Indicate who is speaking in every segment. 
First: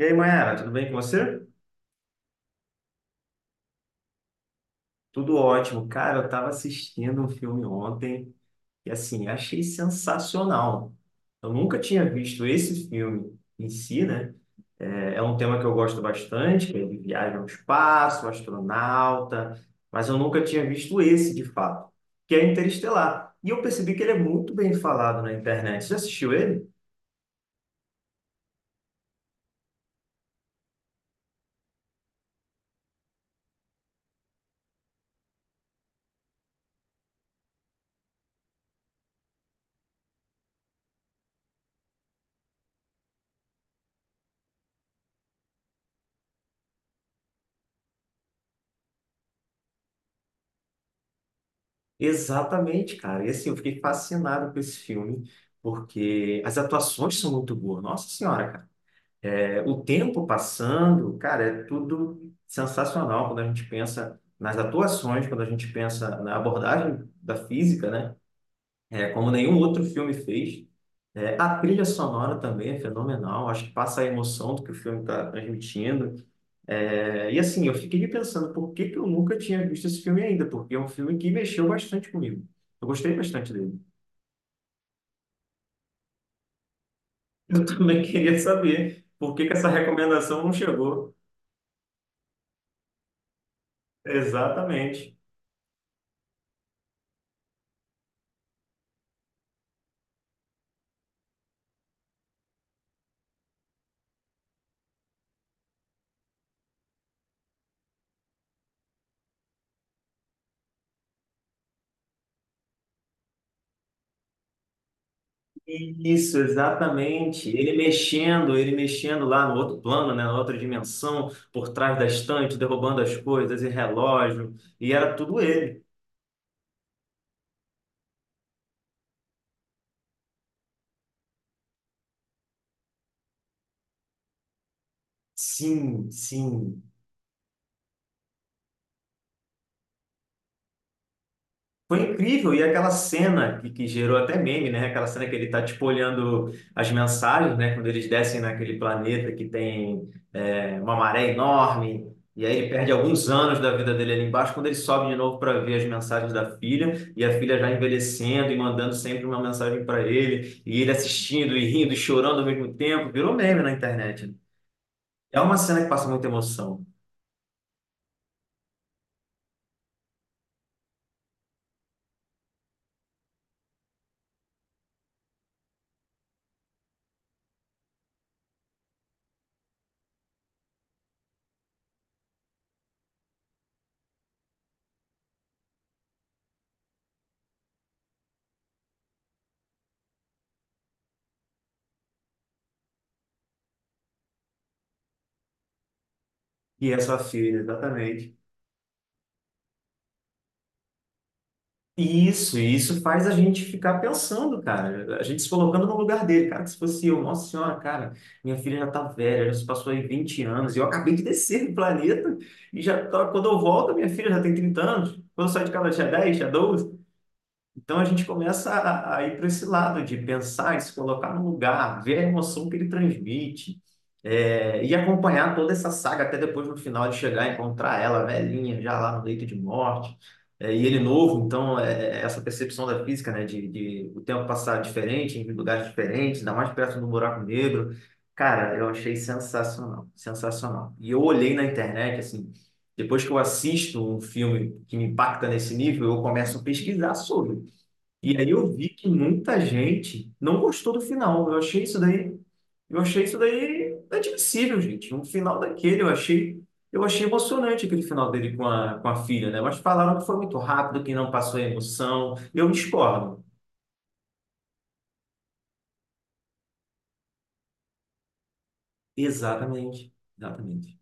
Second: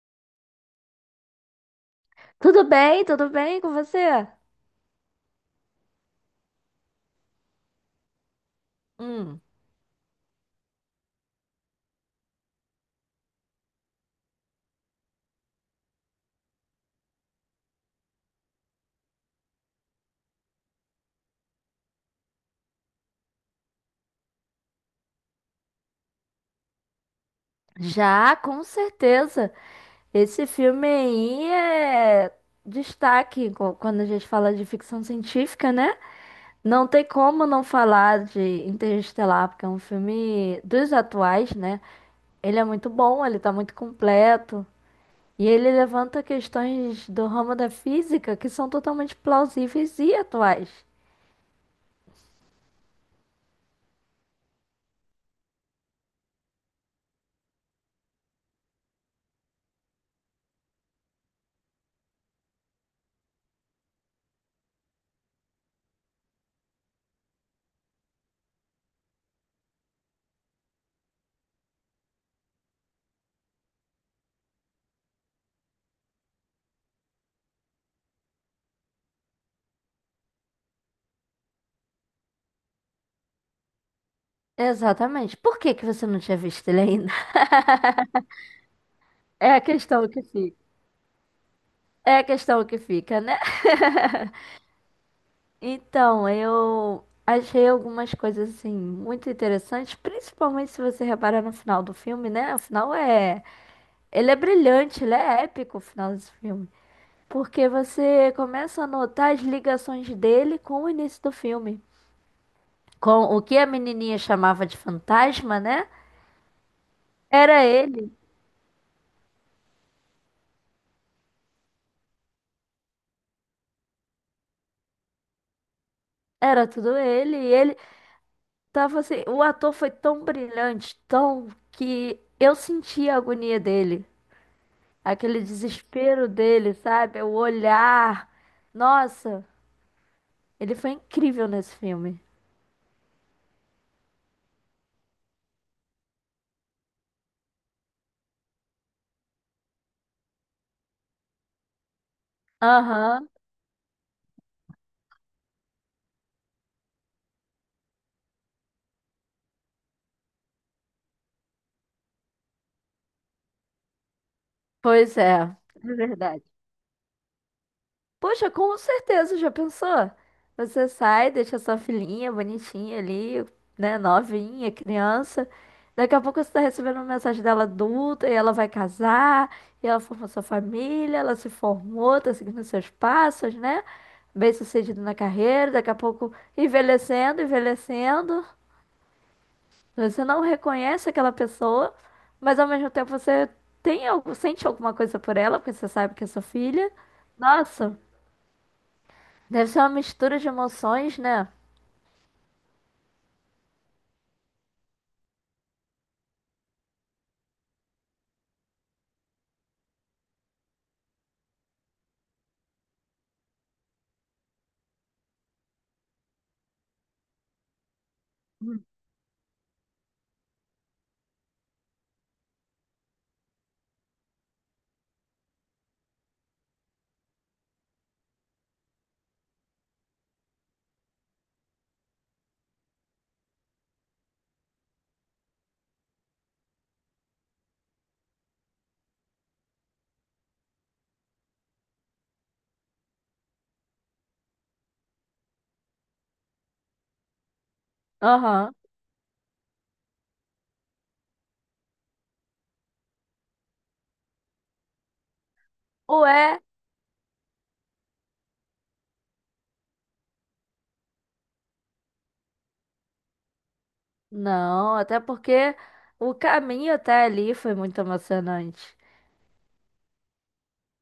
Speaker 1: E aí, Mayara, tudo bem com você?
Speaker 2: Tudo bem? Tudo bem com você?
Speaker 1: Tudo ótimo. Cara, eu estava assistindo um filme ontem e, assim,
Speaker 2: Hum.
Speaker 1: achei sensacional. Eu nunca tinha visto esse filme em si, né? É um tema que eu gosto bastante, que ele viaja ao espaço, astronauta, mas eu nunca tinha visto esse, de fato, que é Interestelar. E eu percebi que ele é muito bem falado na internet. Você já assistiu ele?
Speaker 2: Já, com certeza. Esse filme aí é destaque quando a gente fala de ficção científica, né? Não tem como não falar de Interestelar, porque é um filme dos atuais, né? Ele é muito bom, ele tá muito completo. E ele levanta questões do ramo da física que são totalmente plausíveis e atuais.
Speaker 1: Exatamente, cara. E, assim, eu fiquei fascinado com esse filme, porque as atuações são muito boas. Nossa Senhora, cara. É, o tempo passando, cara, é tudo sensacional quando a gente pensa nas atuações, quando a gente pensa na abordagem da física, né? É, como nenhum outro filme fez. É, a trilha sonora também é fenomenal, acho que passa a emoção do que o filme está transmitindo. É, e assim, eu fiquei pensando por que que eu nunca tinha visto esse filme ainda, porque é um filme que mexeu bastante comigo. Eu gostei bastante dele.
Speaker 2: Exatamente. Por que que você não tinha visto ele ainda?
Speaker 1: Eu também queria saber por que
Speaker 2: É
Speaker 1: que
Speaker 2: a
Speaker 1: essa
Speaker 2: questão que
Speaker 1: recomendação não
Speaker 2: fica.
Speaker 1: chegou.
Speaker 2: É a questão que fica, né?
Speaker 1: Exatamente.
Speaker 2: Então, eu achei algumas coisas assim muito interessantes, principalmente se você reparar no final do filme, né? O final é, ele é brilhante, ele é épico o final desse filme, porque você começa a notar as ligações dele com o início do filme, com o que a menininha chamava de fantasma, né?
Speaker 1: Isso, exatamente.
Speaker 2: Era
Speaker 1: Ele
Speaker 2: ele,
Speaker 1: mexendo, ele mexendo lá no outro plano, né, na outra dimensão, por trás da estante, derrubando as coisas e relógio, e era tudo ele.
Speaker 2: era tudo ele, e ele tava assim, o ator foi tão brilhante, tão que eu senti a agonia dele. Aquele
Speaker 1: Sim,
Speaker 2: desespero dele,
Speaker 1: sim.
Speaker 2: sabe? O olhar. Nossa, ele foi incrível nesse
Speaker 1: Foi
Speaker 2: filme.
Speaker 1: incrível, e aquela cena que gerou até meme, né? Aquela cena que ele tá, tipo, olhando as mensagens, né? Quando eles descem naquele planeta que tem uma maré enorme, e aí ele perde alguns
Speaker 2: Aham,
Speaker 1: anos da vida dele ali embaixo, quando ele sobe de novo para ver as mensagens da filha, e a filha já envelhecendo e mandando sempre uma mensagem para ele, e ele assistindo e rindo e chorando ao mesmo tempo, virou meme na internet.
Speaker 2: pois é,
Speaker 1: É uma cena que
Speaker 2: é
Speaker 1: passa muita
Speaker 2: verdade.
Speaker 1: emoção.
Speaker 2: Poxa, com certeza, já pensou? Você sai, deixa sua filhinha bonitinha ali, né? Novinha, criança. Daqui a pouco você tá recebendo uma mensagem dela adulta e ela vai casar, e ela formou sua família, ela se formou, tá seguindo seus passos, né? Bem-sucedido na carreira, daqui a pouco envelhecendo, envelhecendo. Você não reconhece aquela pessoa, mas ao mesmo tempo você tem algo, sente alguma coisa por ela, porque você sabe que é sua filha.
Speaker 1: E essa filha,
Speaker 2: Nossa,
Speaker 1: exatamente.
Speaker 2: deve ser uma mistura de emoções, né?
Speaker 1: Isso, e isso faz a gente ficar pensando, cara, a gente se colocando no lugar dele, cara, que se fosse eu, nossa senhora, cara, minha filha já tá velha, já se passou aí 20 anos, e eu acabei de descer do planeta, e já, quando eu volto, minha filha já tem 30 anos, quando eu saio de casa ela tinha 10, tinha 12, então a gente começa
Speaker 2: Hum.
Speaker 1: a ir para esse lado de pensar e se colocar no lugar, ver a emoção que ele transmite, e acompanhar toda essa saga até depois no final de chegar e encontrar ela velhinha, já lá no leito de morte, e ele novo. Então é essa percepção da física, né, de o tempo passar diferente, em lugares diferentes, ainda mais perto do buraco negro. Cara, eu achei sensacional, sensacional. E eu olhei na internet, assim. Depois que eu assisto um filme que me impacta nesse nível, eu começo a pesquisar sobre. E aí eu
Speaker 2: Aham.
Speaker 1: vi que muita gente não gostou do final. Eu achei isso daí admissível, gente. Um final daquele,
Speaker 2: Ué,
Speaker 1: eu achei emocionante aquele final dele com a filha, né? Mas falaram que foi muito rápido, que não passou a emoção. Eu discordo.
Speaker 2: não, até porque o caminho até ali foi muito emocionante.
Speaker 1: Exatamente, exatamente.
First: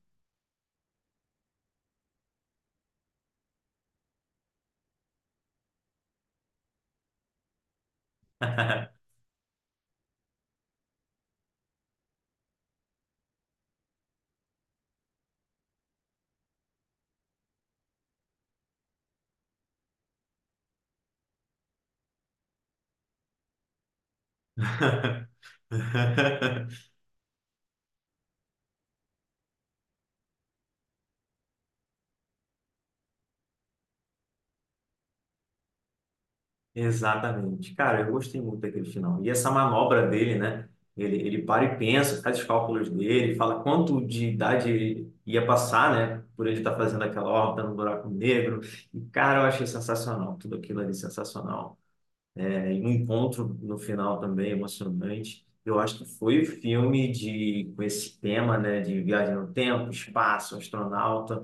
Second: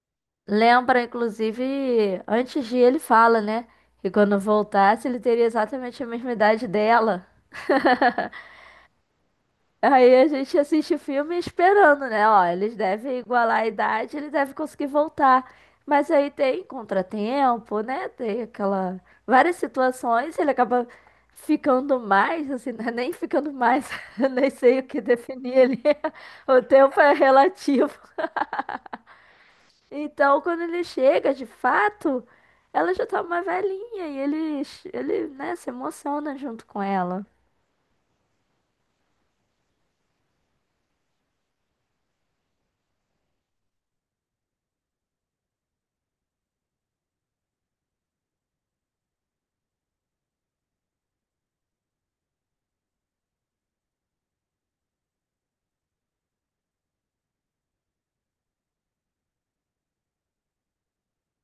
Speaker 2: Lembra, inclusive, antes de ele fala, né? Que quando voltasse, ele teria exatamente a mesma idade dela. Aí a gente assiste o filme esperando, né? Ó, eles devem igualar a idade, ele deve conseguir voltar. Mas aí tem contratempo, né? Tem aquela várias situações, ele acaba ficando mais, assim, né? nem ficando mais, eu nem sei o que definir ele O tempo é relativo. Então, quando ele chega, de fato, ela já tá uma velhinha e ele, né, se emociona junto com ela.
Speaker 1: Exatamente. Cara, eu gostei muito daquele final. E essa manobra dele, né? Ele para e pensa, faz os cálculos dele, fala quanto de idade ele ia passar, né? Por ele estar fazendo aquela órbita no buraco negro. E, cara, eu achei sensacional. Tudo aquilo ali sensacional. É, e um encontro no final também emocionante. Eu acho que foi o filme de, com esse tema, né? De viagem no tempo, espaço, astronauta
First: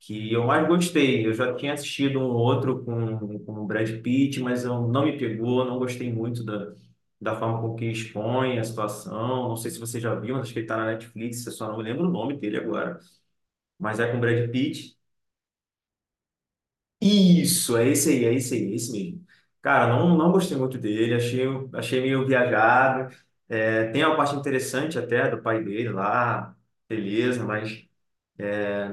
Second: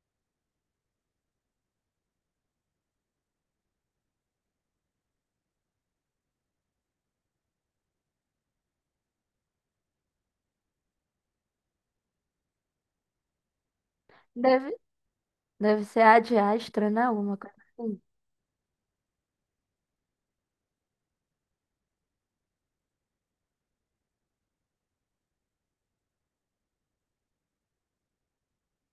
Speaker 1: que eu mais gostei. Eu já tinha assistido um outro com o Brad Pitt, mas eu, não me pegou, não gostei muito da forma com que expõe a situação. Não sei se você já viu, mas acho que ele está na Netflix, eu só não lembro o nome dele agora. Mas é com o Brad
Speaker 2: Deve,
Speaker 1: Pitt.
Speaker 2: deve ser Ad Astra, né? Alguma coisa
Speaker 1: Isso, é
Speaker 2: assim.
Speaker 1: esse aí, é esse aí, é esse mesmo. Cara, não, não gostei muito dele, achei meio viajado. É, tem uma parte interessante até do pai dele lá, beleza, mas.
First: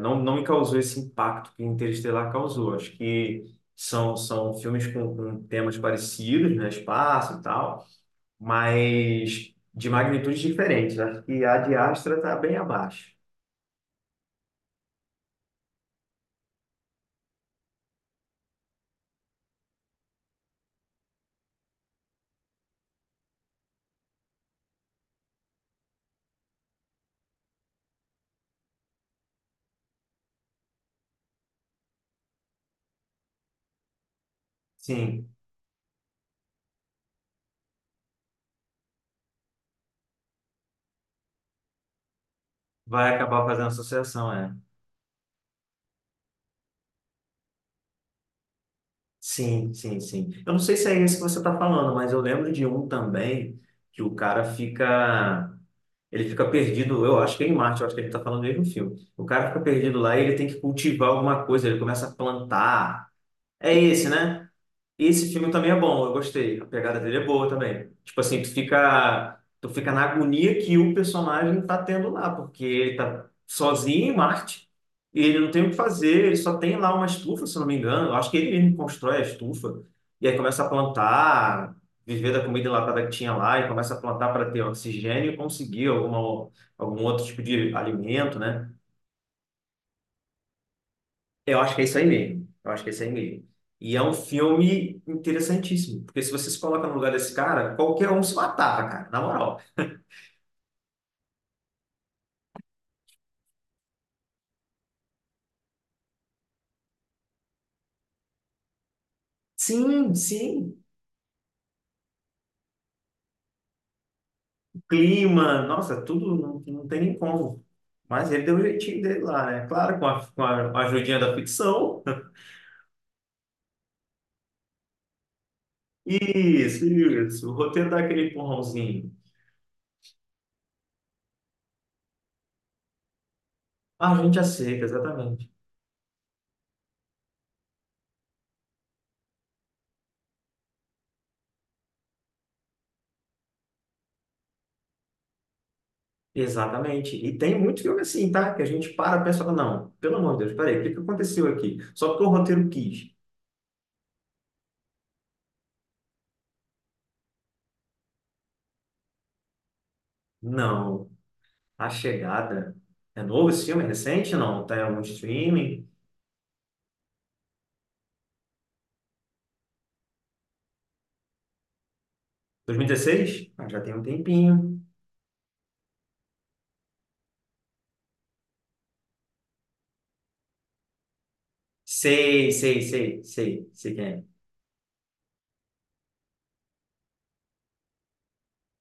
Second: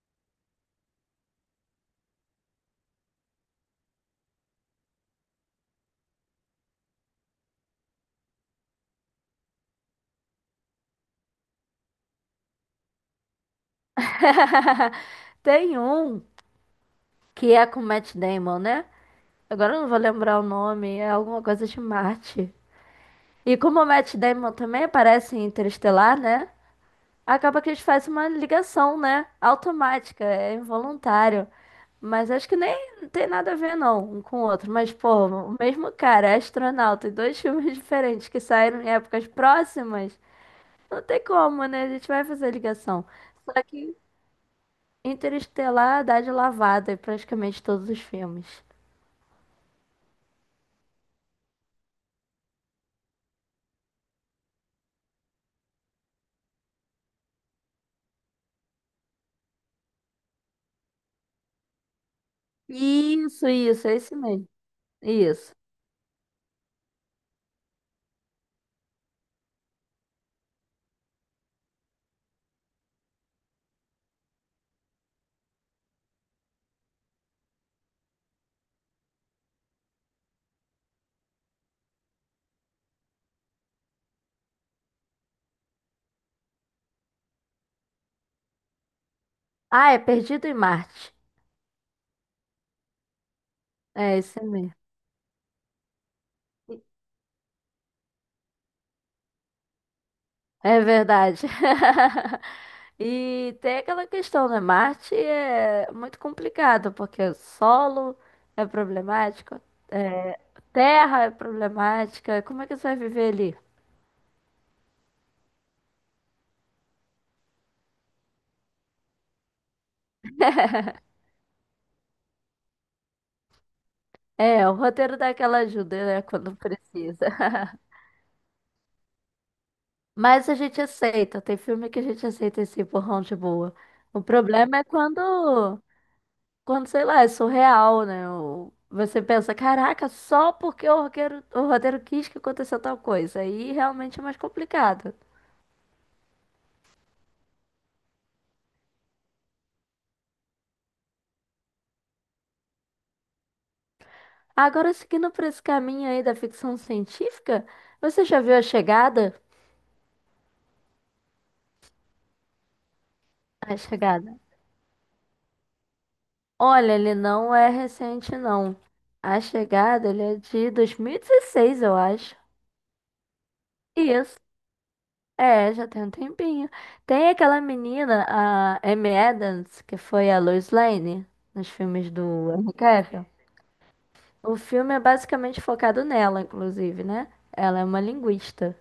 Speaker 1: Não, não me causou esse impacto que Interestelar causou. Acho que são filmes com temas parecidos, né? Espaço e tal, mas de magnitudes diferentes. Acho que a de Astra está bem abaixo.
Speaker 2: Tem um que é com Matt Damon, né? Agora eu não vou lembrar o nome, é alguma coisa de Marte. E como o Matt Damon também aparece em Interestelar, né? Acaba que eles fazem uma ligação, né? Automática, é involuntário. Mas acho que nem tem nada a ver, não, um com o outro. Mas, pô,
Speaker 1: Sim,
Speaker 2: o mesmo cara é astronauta e dois filmes diferentes que saíram em épocas próximas. Não tem como, né? A gente vai fazer ligação.
Speaker 1: vai acabar
Speaker 2: Só
Speaker 1: fazendo
Speaker 2: que,
Speaker 1: associação, é.
Speaker 2: Interestelar dá de lavada em praticamente todos os filmes.
Speaker 1: Sim, sim, sim. Eu não sei se é esse que você está falando, mas eu lembro de um também que o cara fica. Ele fica perdido, eu acho que é em Marte, eu acho que ele está falando do mesmo filme. O cara fica perdido lá e ele tem que cultivar alguma coisa, ele começa a plantar.
Speaker 2: Isso,
Speaker 1: É
Speaker 2: isso, é
Speaker 1: esse,
Speaker 2: esse mesmo.
Speaker 1: né? Esse filme
Speaker 2: Isso.
Speaker 1: também é bom, eu gostei. A pegada dele é boa também. Tipo assim, tu fica na agonia que o personagem tá tendo lá, porque ele tá sozinho em Marte e ele não tem o que fazer, ele só tem lá uma estufa, se eu não me engano. Eu acho que ele mesmo constrói a estufa e aí começa a plantar, viver da comida enlatada que tinha lá e começa a plantar para ter oxigênio e conseguir alguma, algum outro tipo de alimento, né?
Speaker 2: Ah, é Perdido em Marte.
Speaker 1: Eu acho que é isso aí mesmo. Eu acho que é isso aí mesmo. E é um
Speaker 2: É esse mesmo.
Speaker 1: filme interessantíssimo, porque se você se coloca no lugar desse cara, qualquer um se matava, cara, na moral.
Speaker 2: É verdade. E tem aquela questão, né? Marte é muito complicado, porque é solo é problemático,
Speaker 1: Sim,
Speaker 2: é
Speaker 1: sim,
Speaker 2: terra é problemática. Como é que você vai viver ali?
Speaker 1: clima, nossa, tudo não, não tem nem como. Mas ele deu o jeitinho dele lá, né? Claro, com a ajudinha da ficção.
Speaker 2: É, o roteiro dá aquela ajuda, né? Quando
Speaker 1: Isso,
Speaker 2: precisa.
Speaker 1: isso. O roteiro dá aquele empurrãozinho.
Speaker 2: Mas a gente aceita. Tem filme que a gente aceita esse empurrão de boa.
Speaker 1: Ah, a
Speaker 2: O
Speaker 1: gente
Speaker 2: problema
Speaker 1: aceita,
Speaker 2: é
Speaker 1: exatamente.
Speaker 2: quando, sei lá, é surreal, né? O- Você pensa, caraca, só porque o roteiro quis que aconteceu tal coisa. Aí realmente é mais complicado.
Speaker 1: Exatamente. E tem muito filme assim, tá? Que a gente para e pensa, não, pelo amor de Deus, peraí, o que que aconteceu aqui? Só porque o roteiro quis.
Speaker 2: Agora, seguindo por esse caminho aí da ficção científica, você já viu A Chegada?
Speaker 1: Não. A Chegada. É novo esse
Speaker 2: A
Speaker 1: filme? É
Speaker 2: Chegada.
Speaker 1: recente? Não? Tá em algum streaming?
Speaker 2: Olha, ele não é recente, não. A Chegada, ele é de 2016, eu acho.
Speaker 1: 2016? Ah, já tem um
Speaker 2: Isso.
Speaker 1: tempinho.
Speaker 2: É, já tem um tempinho. Tem aquela menina, a Amy Adams, que foi a Lois Lane nos filmes
Speaker 1: Sei,
Speaker 2: do Henry
Speaker 1: sei, sei,
Speaker 2: Cavill.
Speaker 1: sei, sei quem é.
Speaker 2: O filme é basicamente focado nela, inclusive, né? Ela é uma linguista.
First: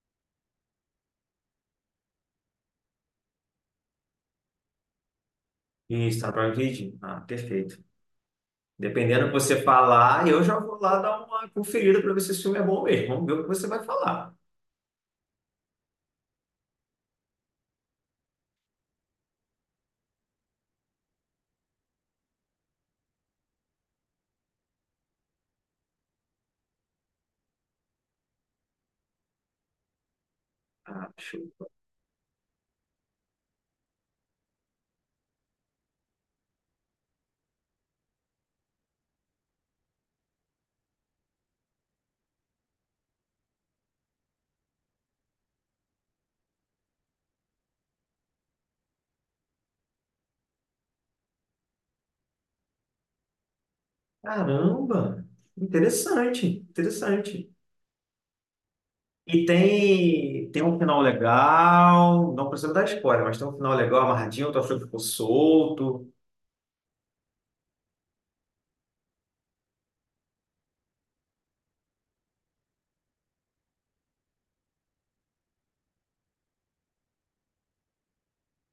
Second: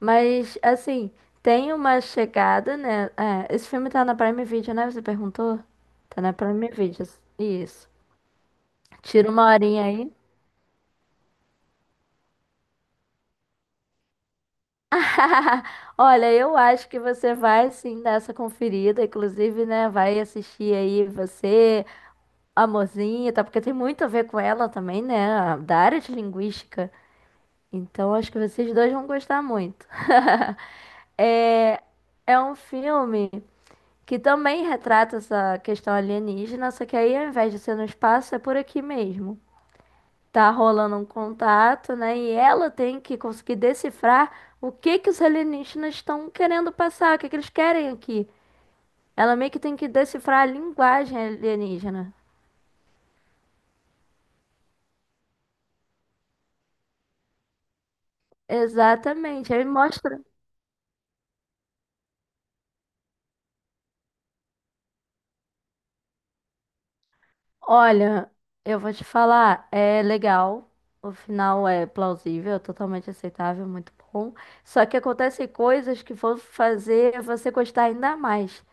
Speaker 2: Mas, assim, tem uma chegada, né? É, esse filme tá na Prime Video, né? Você perguntou?
Speaker 1: Isso,
Speaker 2: Tá
Speaker 1: tá no
Speaker 2: na
Speaker 1: Prime
Speaker 2: Prime
Speaker 1: Video?
Speaker 2: Video.
Speaker 1: Ah, perfeito.
Speaker 2: Isso.
Speaker 1: Dependendo do
Speaker 2: Tira
Speaker 1: que
Speaker 2: uma
Speaker 1: você
Speaker 2: horinha aí.
Speaker 1: falar, eu já vou lá dar uma conferida para ver se esse filme é bom mesmo. Vamos ver o que você vai falar.
Speaker 2: Olha, eu acho que você vai sim dar essa conferida, inclusive, né? Vai assistir aí você. Amorzinho, tá? Porque tem muito a ver com ela também, né? Da área de linguística. Então acho que vocês dois vão gostar muito.
Speaker 1: Ah, show.
Speaker 2: É, é um filme que também retrata essa questão alienígena, só que aí ao invés de ser no espaço, é por aqui mesmo. Tá rolando um contato, né? E ela tem que conseguir decifrar o que que os alienígenas estão querendo passar, o que que eles querem aqui. Ela meio que tem que decifrar a linguagem alienígena.
Speaker 1: Caramba! Interessante, interessante. E
Speaker 2: Exatamente. Aí mostra.
Speaker 1: tem um final legal. Não precisa dar spoiler, mas tem um final legal amarradinho. Tu achou que ficou solto?
Speaker 2: Olha, eu vou te falar, é legal, o final é plausível, é totalmente aceitável, muito bom. Só que acontecem coisas que vão fazer você gostar ainda mais,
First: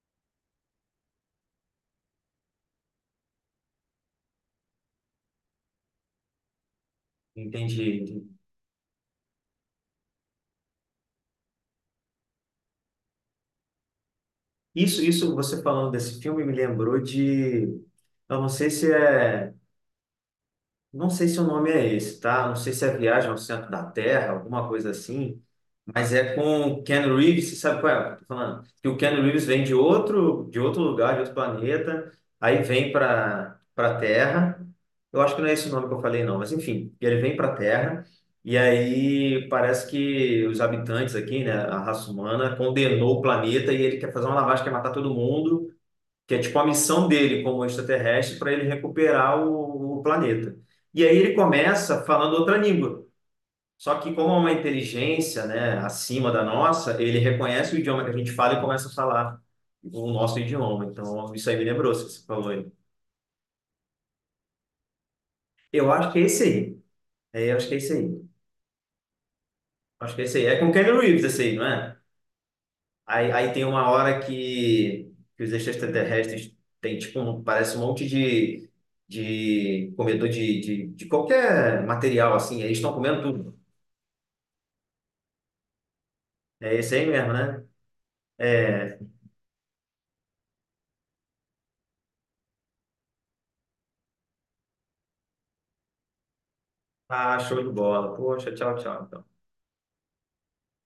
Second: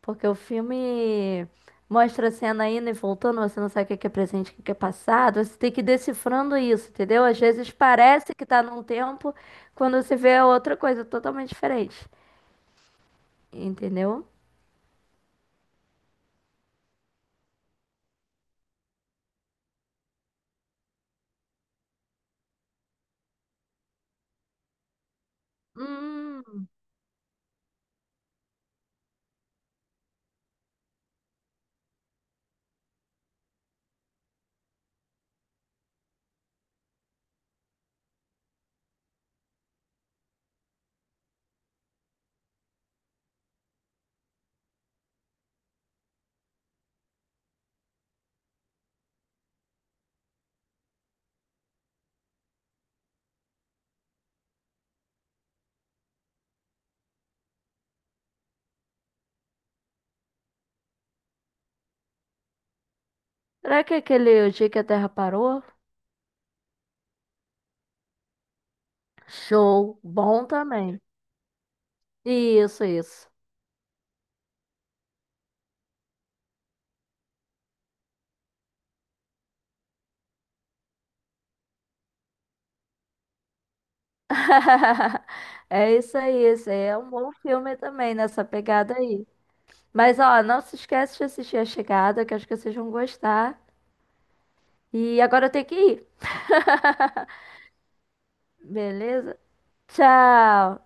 Speaker 2: porque o filme mostra a cena indo e voltando, você não sabe o que que é presente, o que que é passado, você tem que ir decifrando isso, entendeu? Às vezes
Speaker 1: Entende?
Speaker 2: parece que tá num tempo, quando você vê é outra coisa totalmente diferente, entendeu?
Speaker 1: Isso, você falando desse filme me lembrou de, eu não sei se é, não sei se o nome é esse, tá? Não sei se é Viagem ao Centro da Terra, alguma coisa assim, mas é com
Speaker 2: Hum,
Speaker 1: o Ken Reeves, você sabe qual é? Que eu tô falando que o Ken Reeves vem de outro lugar, de outro planeta, aí vem para Terra. Eu acho que não é esse o nome que eu falei não, mas enfim, ele vem para Terra e aí parece que os habitantes aqui, né, a raça humana condenou o planeta e ele quer fazer uma lavagem, quer matar todo mundo que é tipo a missão dele como extraterrestre para ele recuperar o planeta. E aí ele começa falando outra língua. Só que como é uma inteligência, né, acima da nossa, ele reconhece o idioma que a gente fala e começa a falar o nosso idioma. Então, isso aí me lembrou, se você falou aí.
Speaker 2: será que é aquele O Dia que a Terra Parou?
Speaker 1: Eu acho que é esse aí. É, eu acho que é esse aí.
Speaker 2: Show,
Speaker 1: Acho que é esse aí.
Speaker 2: bom
Speaker 1: É com Keanu
Speaker 2: também.
Speaker 1: Reeves esse aí, não é?
Speaker 2: Isso, isso.
Speaker 1: Aí tem uma hora que os extraterrestres têm, tipo, parece um monte de comedor de qualquer material, assim. Eles estão comendo tudo.
Speaker 2: É isso aí, esse
Speaker 1: É
Speaker 2: aí
Speaker 1: esse
Speaker 2: é
Speaker 1: aí
Speaker 2: um bom
Speaker 1: mesmo, né?
Speaker 2: filme também nessa pegada
Speaker 1: É.
Speaker 2: aí. Mas ó, não se esquece de assistir A Chegada, que acho que vocês vão gostar. E agora eu tenho que ir.
Speaker 1: Ah, show de bola. Poxa, tchau, tchau.
Speaker 2: Beleza? Tchau.